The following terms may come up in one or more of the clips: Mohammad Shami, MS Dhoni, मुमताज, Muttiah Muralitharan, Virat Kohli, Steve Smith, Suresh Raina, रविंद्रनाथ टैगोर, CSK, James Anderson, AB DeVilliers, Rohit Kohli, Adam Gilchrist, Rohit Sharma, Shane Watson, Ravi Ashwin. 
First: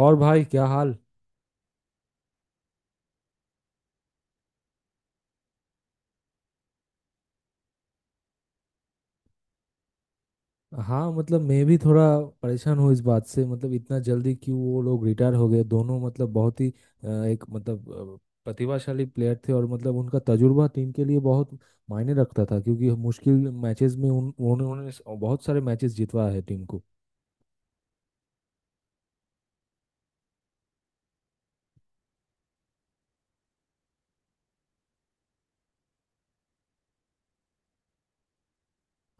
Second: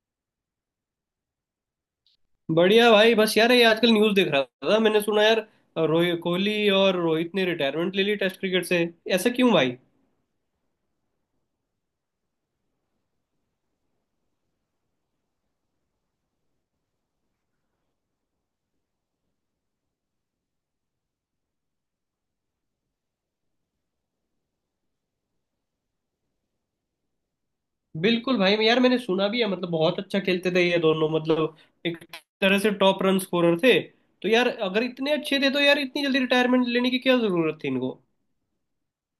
और भाई क्या हाल। बढ़िया भाई, बस यार ये आजकल न्यूज़ देख रहा था। मैंने सुना यार, रोहित कोहली और रोहित ने रिटायरमेंट ले ली टेस्ट क्रिकेट से। ऐसा क्यों भाई? हाँ मतलब मैं भी थोड़ा परेशान हूँ इस बात से, मतलब इतना जल्दी क्यों वो लोग रिटायर हो गए दोनों। मतलब बहुत ही एक मतलब प्रतिभाशाली प्लेयर थे और मतलब उनका तजुर्बा टीम के लिए बहुत मायने रखता था, क्योंकि मुश्किल मैचेस में बहुत सारे मैचेस जितवाया है टीम को। बिल्कुल भाई। मैं यार, मैंने सुना भी है, मतलब बहुत अच्छा खेलते थे ये दोनों, मतलब एक तरह से टॉप रन स्कोरर थे। तो यार अगर इतने अच्छे थे तो यार, इतनी जल्दी रिटायरमेंट लेने की क्या जरूरत थी इनको?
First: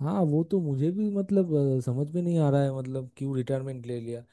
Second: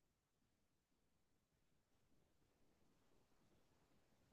हाँ, वो तो मुझे भी मतलब समझ में नहीं आ रहा है मतलब क्यों रिटायरमेंट ले लिया।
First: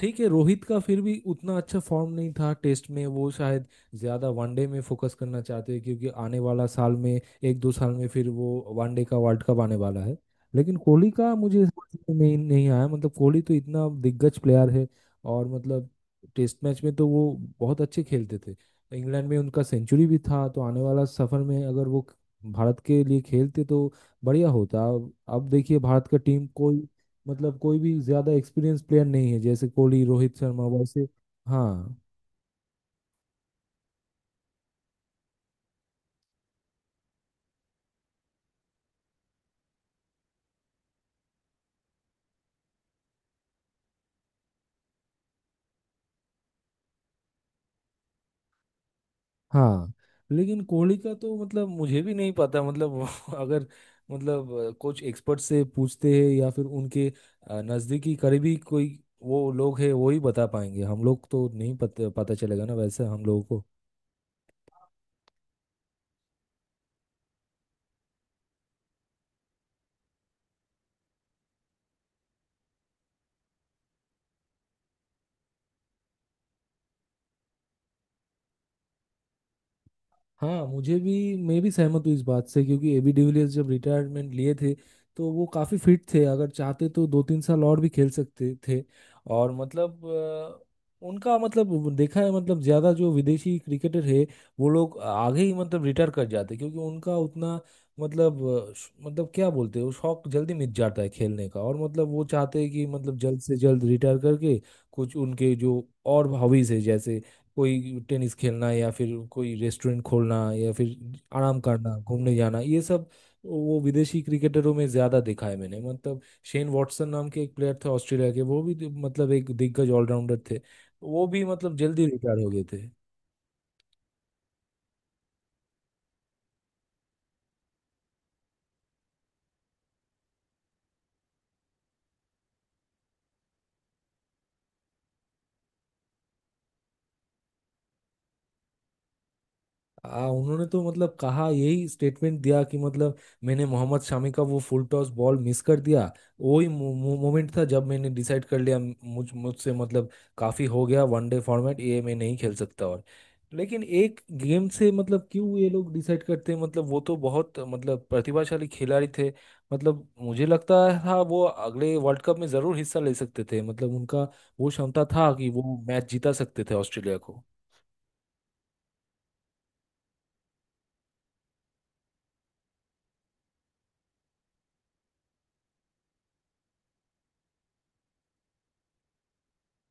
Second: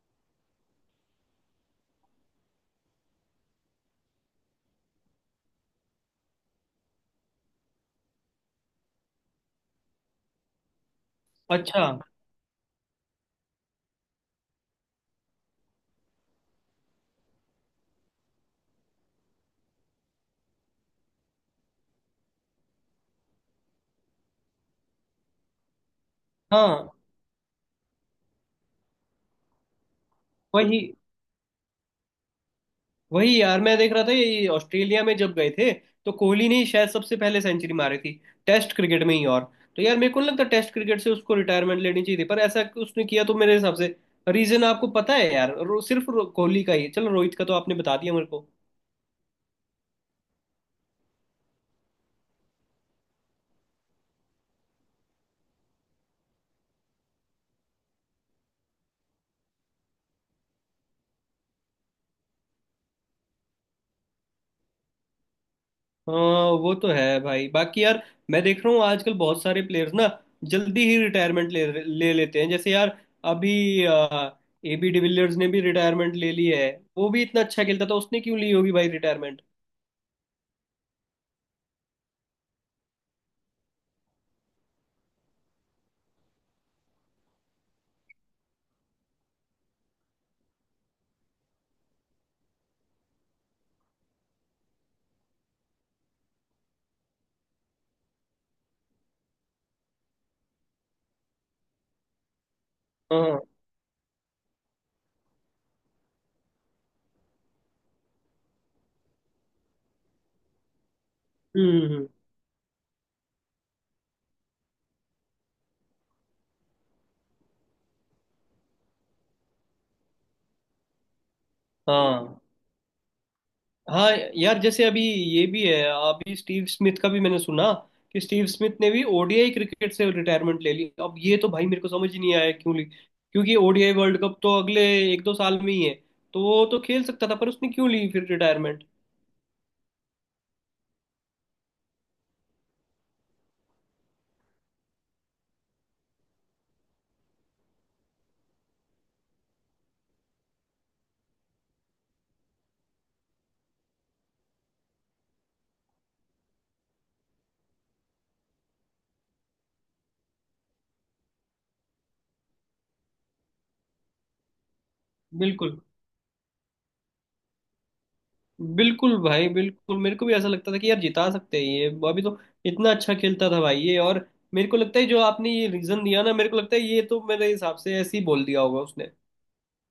ठीक है, रोहित का फिर भी उतना अच्छा फॉर्म नहीं था टेस्ट में, वो शायद ज्यादा वनडे में फोकस करना चाहते हैं क्योंकि आने वाला साल में, 1 2 साल में फिर वो वनडे का वर्ल्ड कप आने वाला है। लेकिन कोहली का मुझे अच्छा। समझ में नहीं नहीं आया, मतलब कोहली तो इतना दिग्गज प्लेयर है। और मतलब टेस्ट मैच में तो वो बहुत अच्छे खेलते थे, इंग्लैंड में उनका सेंचुरी भी था, तो आने वाला सफर में अगर वो भारत के लिए खेलते तो बढ़िया होता। अब देखिए भारत का टीम कोई हाँ, मतलब कोई भी ज्यादा एक्सपीरियंस प्लेयर नहीं है जैसे कोहली रोहित शर्मा वही वैसे। हाँ। वही यार, मैं देख रहा था ये ऑस्ट्रेलिया में जब गए थे, तो कोहली ने ही शायद सबसे पहले सेंचुरी मारी थी टेस्ट क्रिकेट में ही। और तो यार, मेरे को नहीं लगता टेस्ट क्रिकेट से उसको रिटायरमेंट लेनी चाहिए थी, पर ऐसा उसने किया। तो मेरे हिसाब से रीजन आपको पता है यार? कोहली का ही है। चलो रोहित का तो आपने बता दिया मेरे को। हाँ। लेकिन कोहली का तो मतलब मुझे भी नहीं पता, मतलब वो अगर मतलब कुछ एक्सपर्ट से पूछते हैं या फिर उनके नजदीकी करीबी कोई वो लोग है वो ही बता पाएंगे, हम लोग तो नहीं पता, पता चलेगा ना वैसे हम लोगों को। हाँ वो तो है भाई। बाकी यार मैं देख रहा हूँ आजकल बहुत सारे प्लेयर्स ना जल्दी ही रिटायरमेंट ले ले लेते हैं। जैसे यार अभी एबी डिविलियर्स ने भी रिटायरमेंट ले ली है। वो भी इतना अच्छा खेलता था, उसने क्यों ली होगी भाई रिटायरमेंट? हाँ, मुझे भी, मैं भी सहमत हूँ इस बात से, क्योंकि एबी डिविलियर्स जब रिटायरमेंट लिए थे तो वो काफ़ी फिट थे, अगर चाहते तो 2 3 साल और भी खेल सकते थे। और मतलब उनका मतलब वो देखा है, मतलब ज़्यादा जो विदेशी क्रिकेटर है वो लोग आगे ही मतलब रिटायर कर जाते हैं, क्योंकि उनका उतना मतलब मतलब क्या बोलते हैं वो शौक जल्दी मिट जाता है खेलने का, और मतलब वो चाहते हैं कि मतलब जल्द से जल्द रिटायर करके कुछ उनके जो और हॉबीज है जैसे कोई टेनिस खेलना, या फिर कोई रेस्टोरेंट खोलना, या फिर आराम करना, हम्म। घूमने जाना ये सब। वो विदेशी क्रिकेटरों में ज्यादा देखा है मैंने, मतलब शेन वॉटसन नाम के एक प्लेयर थे ऑस्ट्रेलिया के, वो भी मतलब एक दिग्गज ऑलराउंडर थे, वो भी मतलब जल्दी हाँ रिटायर हो गए थे। हाँ। यार जैसे अभी ये भी है, अभी स्टीव स्मिथ का भी मैंने सुना कि स्टीव स्मिथ ने भी ओडीआई क्रिकेट से रिटायरमेंट ले ली। अब ये तो भाई मेरे को समझ ही नहीं आया क्यों ली, क्योंकि ओडीआई वर्ल्ड कप तो अगले एक दो साल में ही है। तो वो तो खेल सकता था, पर उसने क्यों ली फिर रिटायरमेंट? उन्होंने तो मतलब कहा, यही स्टेटमेंट दिया कि मतलब मैंने मोहम्मद शामी का वो फुल टॉस बॉल मिस कर दिया, वही मोमेंट था जब मैंने डिसाइड कर लिया मुझसे मतलब काफी हो गया वनडे फॉर्मेट, ये मैं नहीं खेल सकता। और लेकिन एक गेम से मतलब क्यों ये लोग डिसाइड करते हैं, मतलब वो तो बहुत मतलब प्रतिभाशाली खिलाड़ी थे। मतलब मुझे लगता था वो अगले वर्ल्ड कप में जरूर हिस्सा ले सकते थे, मतलब उनका वो क्षमता था कि वो बिल्कुल मैच जीता सकते थे ऑस्ट्रेलिया को। बिल्कुल भाई, बिल्कुल। मेरे को भी ऐसा लगता था कि यार जिता सकते हैं ये, अभी तो इतना अच्छा खेलता था भाई ये। और मेरे को लगता है जो आपने ये रीजन दिया ना, मेरे को लगता है ये तो मेरे हिसाब से ऐसे ही बोल दिया होगा उसने।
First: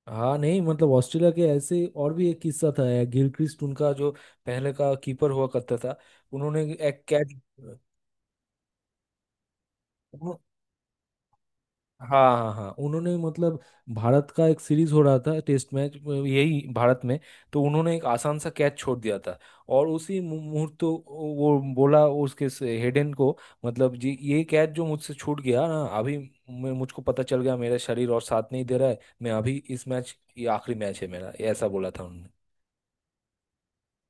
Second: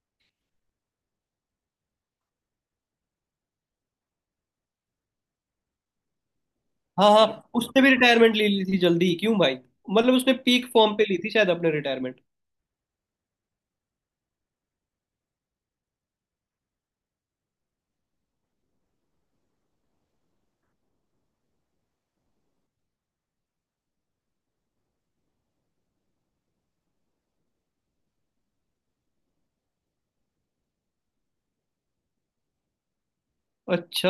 हाँ, नहीं मतलब ऑस्ट्रेलिया के ऐसे और भी एक किस्सा था यार, गिलक्रिस्ट उनका जो पहले का कीपर हुआ करता था, उन्होंने एक हाँ कैच हाँ। उसने भी रिटायरमेंट ले ली थी जल्दी, क्यों भाई? मतलब उसने उन्हों- पीक फॉर्म पे ली थी शायद अपने रिटायरमेंट। हाँ हाँ हाँ, उन्होंने मतलब भारत का एक सीरीज हो रहा था टेस्ट मैच, यही भारत में, तो उन्होंने एक आसान सा कैच छोड़ दिया था और उसी मुहूर्त तो वो बोला उसके, हेडन को, मतलब जी ये कैच जो मुझसे छूट गया ना अभी, मुझको पता चल गया मेरा शरीर और साथ नहीं दे रहा है, मैं अभी इस मैच, ये आखिरी मैच है मेरा, ये ऐसा बोला था। अच्छा।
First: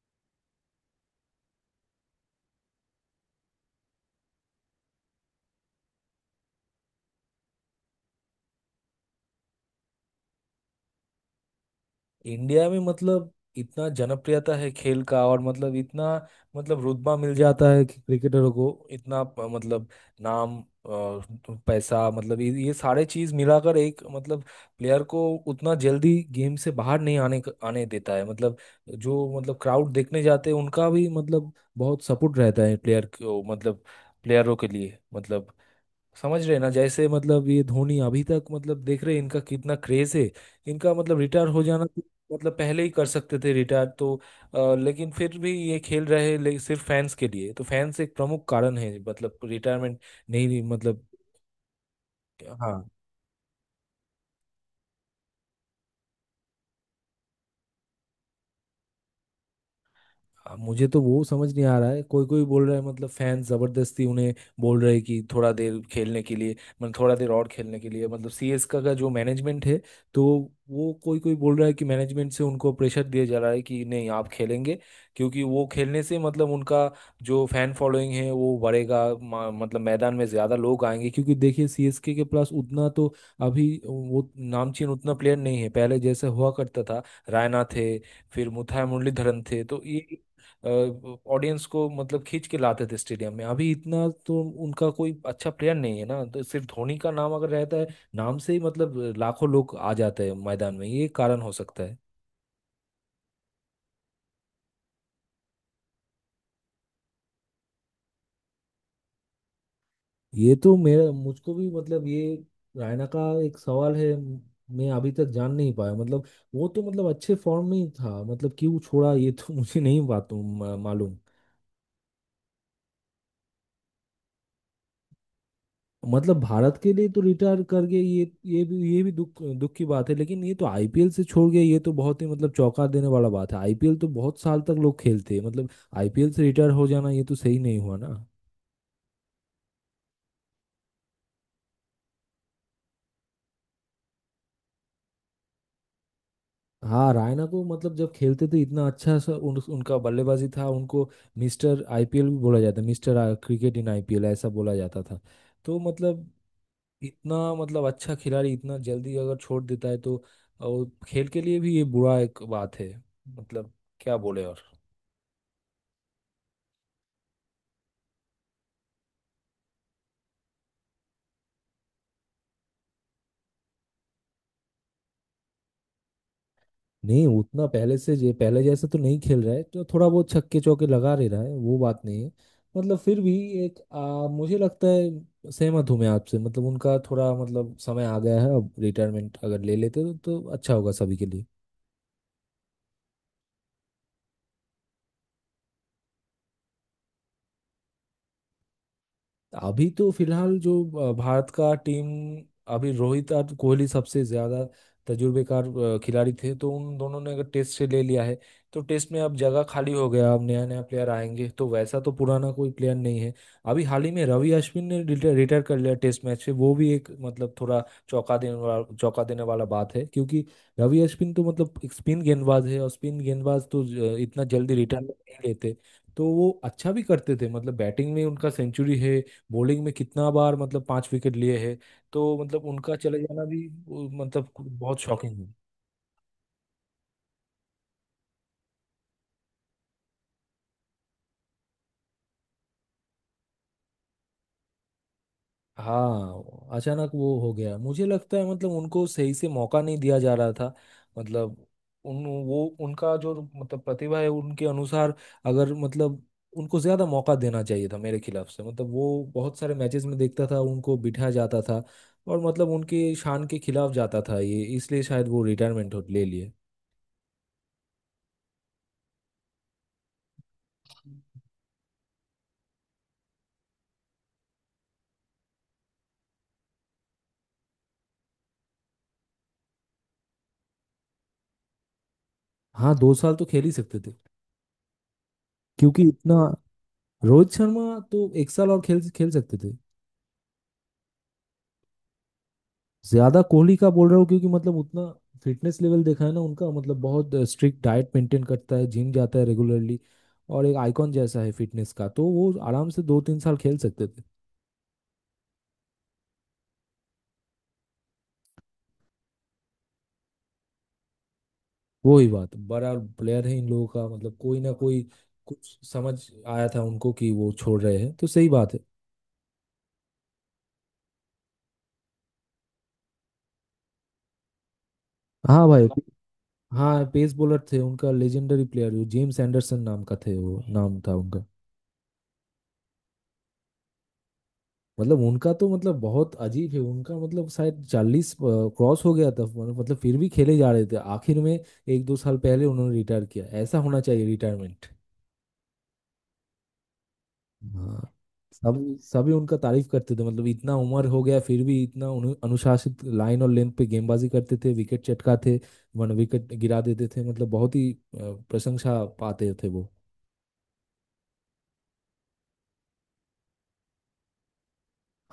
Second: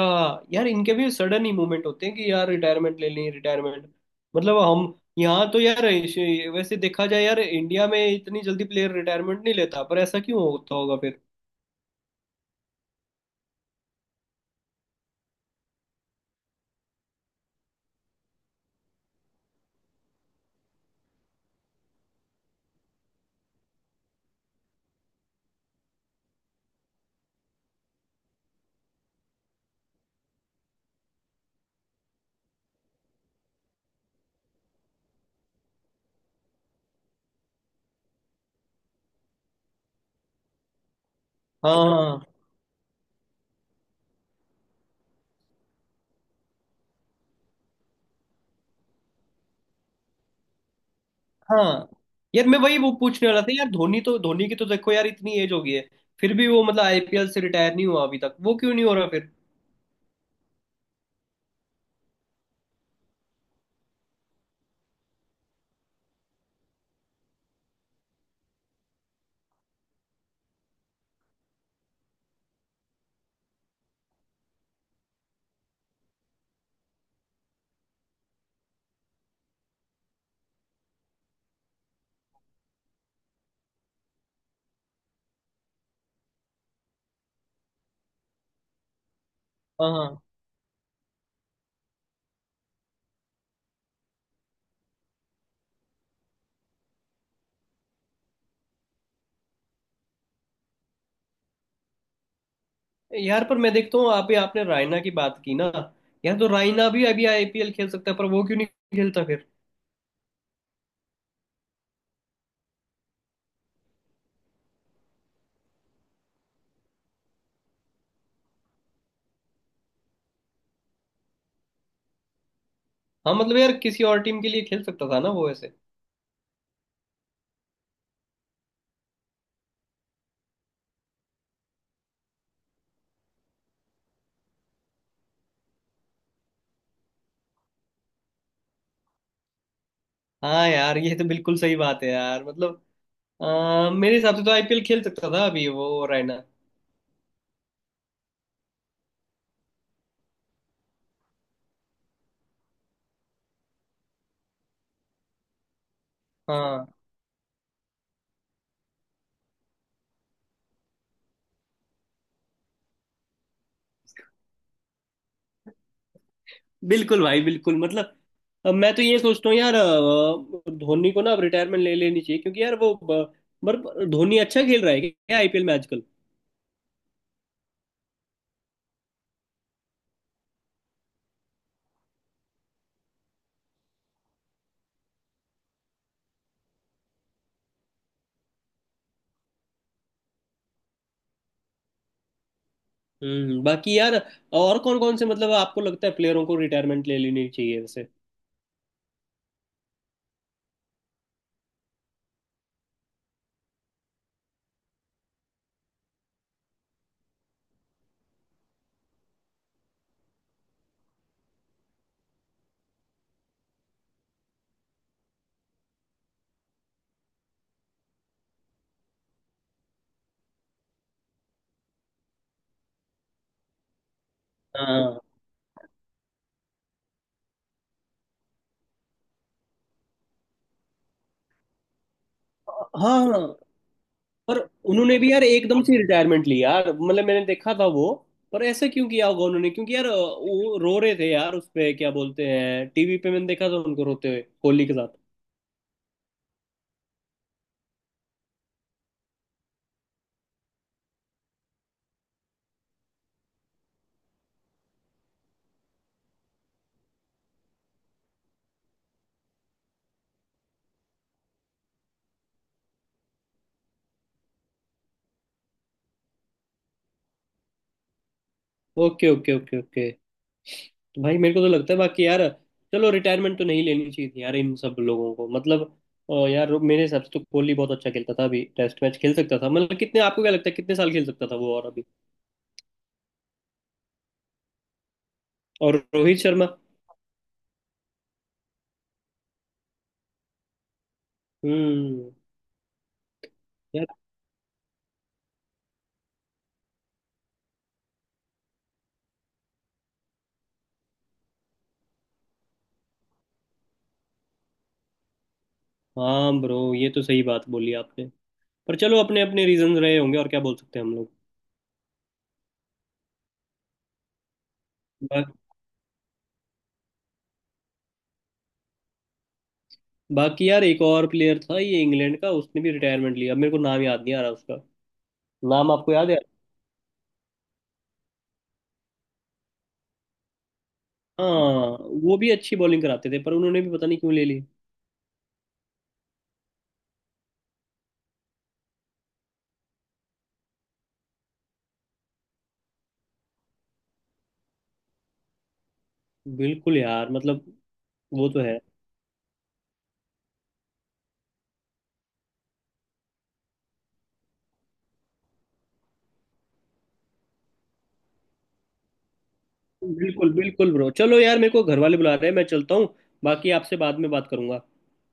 यार इनके भी सडन ही मूवमेंट होते हैं कि यार रिटायरमेंट ले लें रिटायरमेंट। मतलब हम यहाँ तो यार वैसे देखा जाए यार, इंडिया में इतनी जल्दी प्लेयर रिटायरमेंट नहीं लेता, पर ऐसा क्यों होता होगा फिर? इंडिया में मतलब इतना जनप्रियता है खेल का, और मतलब इतना मतलब रुतबा मिल जाता है कि क्रिकेटरों को, इतना मतलब नाम, अ, पैसा, मतलब ये सारे चीज मिलाकर एक मतलब प्लेयर को उतना जल्दी गेम से बाहर नहीं आने देता है। मतलब जो मतलब क्राउड देखने जाते हैं उनका भी मतलब बहुत सपोर्ट रहता है प्लेयर को, मतलब प्लेयरों के लिए मतलब समझ रहे हैं ना। जैसे मतलब ये धोनी अभी तक मतलब देख रहे हैं इनका कितना क्रेज है, इनका मतलब रिटायर हो जाना तो हाँ मतलब पहले ही कर सकते थे रिटायर तो, लेकिन फिर भी ये खेल रहे हैं सिर्फ फैंस के लिए, तो फैंस एक प्रमुख कारण है मतलब रिटायरमेंट नहीं नहीं, मतलब। हाँ हाँ। यार मैं वही हाँ। वो पूछने वाला था यार, धोनी तो धोनी की तो देखो यार, इतनी एज हो गई है फिर भी वो मतलब आईपीएल से रिटायर नहीं हुआ अभी तक, वो क्यों नहीं हो रहा फिर? मुझे तो वो समझ नहीं आ रहा है, कोई कोई बोल रहा है मतलब फैन जबरदस्ती उन्हें बोल रहे हैं कि थोड़ा देर खेलने के लिए, मतलब थोड़ा देर और खेलने के लिए, मतलब सीएसके का जो मैनेजमेंट है, तो वो कोई कोई बोल रहा है कि मैनेजमेंट से उनको प्रेशर दिया जा रहा है कि नहीं आप खेलेंगे, क्योंकि वो खेलने से मतलब उनका जो फैन फॉलोइंग है वो बढ़ेगा, मतलब मैदान में ज्यादा लोग आएंगे, क्योंकि देखिए सीएसके के पास उतना तो अभी वो नामचीन उतना प्लेयर नहीं है पहले जैसे हुआ करता था। रायना थे, फिर मुथाई मुरलीधरन थे, तो हाँ हाँ। ये ऑडियंस को मतलब खींच के लाते थे स्टेडियम में। अभी इतना तो उनका कोई अच्छा प्लेयर नहीं है ना, तो सिर्फ धोनी का नाम अगर रहता है, नाम से ही मतलब लाखों लोग आ जाते हैं मैदान में, ये कारण हो सकता है। यार पर मैं देखता हूँ आप आपने रायना की बात की ना, यार तो रायना भी अभी आईपीएल खेल सकता है, पर वो क्यों नहीं खेलता फिर? ये तो मेरा, मुझको भी मतलब ये रायना का एक सवाल है, मैं अभी तक जान नहीं पाया मतलब, वो तो मतलब अच्छे फॉर्म में ही था, मतलब क्यों छोड़ा ये तो मुझे नहीं बात मालूम। हाँ मतलब यार किसी और टीम के लिए खेल सकता था ना वो ऐसे। मतलब भारत के लिए तो रिटायर कर गए, ये भी दुख दुख की बात है, लेकिन ये तो आईपीएल से छोड़ गए, ये तो बहुत ही मतलब चौंका देने वाला बात है, आईपीएल तो बहुत साल तक लोग खेलते हैं, मतलब आईपीएल से रिटायर हो जाना ये तो सही नहीं हुआ ना। हाँ यार ये तो बिल्कुल सही बात है यार। मतलब मेरे हिसाब से तो आईपीएल खेल सकता था अभी वो रायना। हाँ, रायना को मतलब जब खेलते थे इतना अच्छा सा उनका बल्लेबाजी था, उनको मिस्टर आईपीएल भी बोला जाता, मिस्टर क्रिकेट इन आईपीएल ऐसा बोला जाता था, तो मतलब हाँ इतना मतलब अच्छा खिलाड़ी इतना जल्दी अगर छोड़ देता है तो वो खेल के लिए भी ये बुरा एक बात है, मतलब क्या बोले। बिल्कुल भाई, बिल्कुल। मतलब अब मैं तो ये सोचता हूँ यार, धोनी को ना अब रिटायरमेंट ले लेनी चाहिए क्योंकि यार वो पर धोनी अच्छा खेल रहा है क्या आईपीएल में आजकल? नहीं उतना पहले से, जे पहले जैसे तो नहीं खेल रहा है, तो थोड़ा बहुत छक्के चौके लगा ले रहा है, वो बात नहीं है। मतलब फिर भी एक मुझे लगता है सहमत हूँ मैं आपसे, मतलब उनका थोड़ा मतलब समय आ गया है, अब रिटायरमेंट अगर ले लेते तो अच्छा होगा सभी के लिए। हम्म। बाकी यार और कौन कौन से मतलब आपको लगता है प्लेयरों को रिटायरमेंट ले लेनी चाहिए वैसे? अभी तो फिलहाल जो भारत का टीम, अभी रोहित और कोहली सबसे ज्यादा तजुर्बेकार खिलाड़ी थे, तो उन दोनों ने अगर टेस्ट से ले लिया है, तो टेस्ट में अब जगह खाली हो गया, अब नया नया प्लेयर आएंगे, तो वैसा तो पुराना कोई प्लेयर नहीं है। अभी हाल ही में रवि अश्विन ने रिटायर कर लिया टेस्ट मैच से, वो भी एक मतलब थोड़ा चौंका देने वाला बात है, क्योंकि रवि अश्विन तो मतलब एक स्पिन गेंदबाज है, और स्पिन गेंदबाज तो इतना जल्दी रिटायर हाँ नहीं लेते, तो वो अच्छा भी करते थे, मतलब बैटिंग में उनका सेंचुरी है, बॉलिंग में कितना बार मतलब पांच विकेट लिए हैं, तो मतलब उनका हाँ चले जाना हाँ। भी वो मतलब पर बहुत उन्होंने भी शॉकिंग यार है। एकदम से रिटायरमेंट ली यार, मतलब मैंने देखा था वो। पर ऐसे क्यों किया होगा उन्होंने, क्योंकि यार वो रो रहे थे यार उस पे, क्या बोलते हैं, टीवी पे मैंने देखा था उनको रोते हुए कोहली के साथ। हाँ, अचानक वो हो गया, मुझे लगता है मतलब उनको सही से मौका नहीं दिया जा रहा था, मतलब उन वो उनका जो मतलब प्रतिभा है उनके अनुसार अगर मतलब उनको ज्यादा मौका देना चाहिए था मेरे खिलाफ से, मतलब वो बहुत सारे मैचेस में देखता था उनको बिठा जाता था, और मतलब उनके शान के खिलाफ जाता था ये, इसलिए शायद वो रिटायरमेंट ले लिए। Okay okay okay okay. भाई मेरे को तो लगता है, बाकी यार चलो रिटायरमेंट तो नहीं लेनी चाहिए थी यार इन सब लोगों को। मतलब यार मेरे हिसाब से तो कोहली बहुत अच्छा खेलता था, अभी टेस्ट मैच खेल सकता था। मतलब कितने, आपको क्या लगता है कितने साल खेल सकता था वो? और अभी हाँ, 2 साल तो खेल ही सकते थे और क्योंकि इतना, रोहित शर्मा? रोहित शर्मा तो 1 साल और खेल खेल सकते थे। हम्म। ज्यादा कोहली का यार। बोल रहा हूँ क्योंकि मतलब उतना फिटनेस लेवल देखा है ना उनका, मतलब बहुत स्ट्रिक्ट डाइट मेंटेन करता है, जिम जाता है रेगुलरली, और एक आइकॉन जैसा है फिटनेस का, तो वो आराम से 2 3 साल खेल सकते थे। हाँ ब्रो ये तो सही बात बोली आपने। पर चलो अपने अपने रीजन रहे होंगे, और क्या बोल सकते हैं हम लोग। वो ही बात, बड़ा प्लेयर है इन लोगों का, मतलब कोई ना कोई बा, कुछ समझ आया था उनको कि वो छोड़ रहे हैं, तो सही बात है। बाकी यार एक और प्लेयर था ये इंग्लैंड का, उसने भी रिटायरमेंट लिया। अब मेरे को नाम याद नहीं आ रहा उसका, हाँ भाई। नाम आपको याद है? हाँ, पेस बॉलर थे उनका, लेजेंडरी प्लेयर जो जेम्स एंडरसन नाम का थे, वो नाम था उनका। हाँ वो भी अच्छी बॉलिंग कराते थे, पर उन्होंने भी पता नहीं क्यों ले ली। मतलब उनका तो मतलब बहुत अजीब है, उनका मतलब शायद 40 क्रॉस हो गया था, मतलब फिर भी खेले जा रहे थे आखिर में, 1 2 साल पहले उन्होंने रिटायर किया, ऐसा होना चाहिए रिटायरमेंट। बिल्कुल यार, मतलब हाँ, वो तो सब है। सभी उनका तारीफ करते थे, मतलब इतना उम्र हो गया फिर भी इतना उन्हें अनुशासित लाइन और लेंथ पे गेंदबाजी करते थे, विकेट चटकाते, वन विकेट गिरा देते थे, मतलब बहुत ही प्रशंसा पाते थे वो। बिल्कुल बिल्कुल ब्रो। चलो यार मेरे को घर वाले बुला रहे हैं, मैं चलता हूँ। बाकी आपसे बाद में बात करूंगा।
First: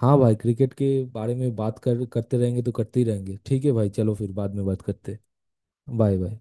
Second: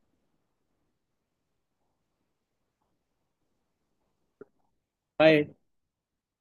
हाँ भाई, क्रिकेट के बारे में बात कर करते रहेंगे तो करते ही रहेंगे, ठीक है भाई, चलो फिर बाद में बात करते। बाय। Bye bye.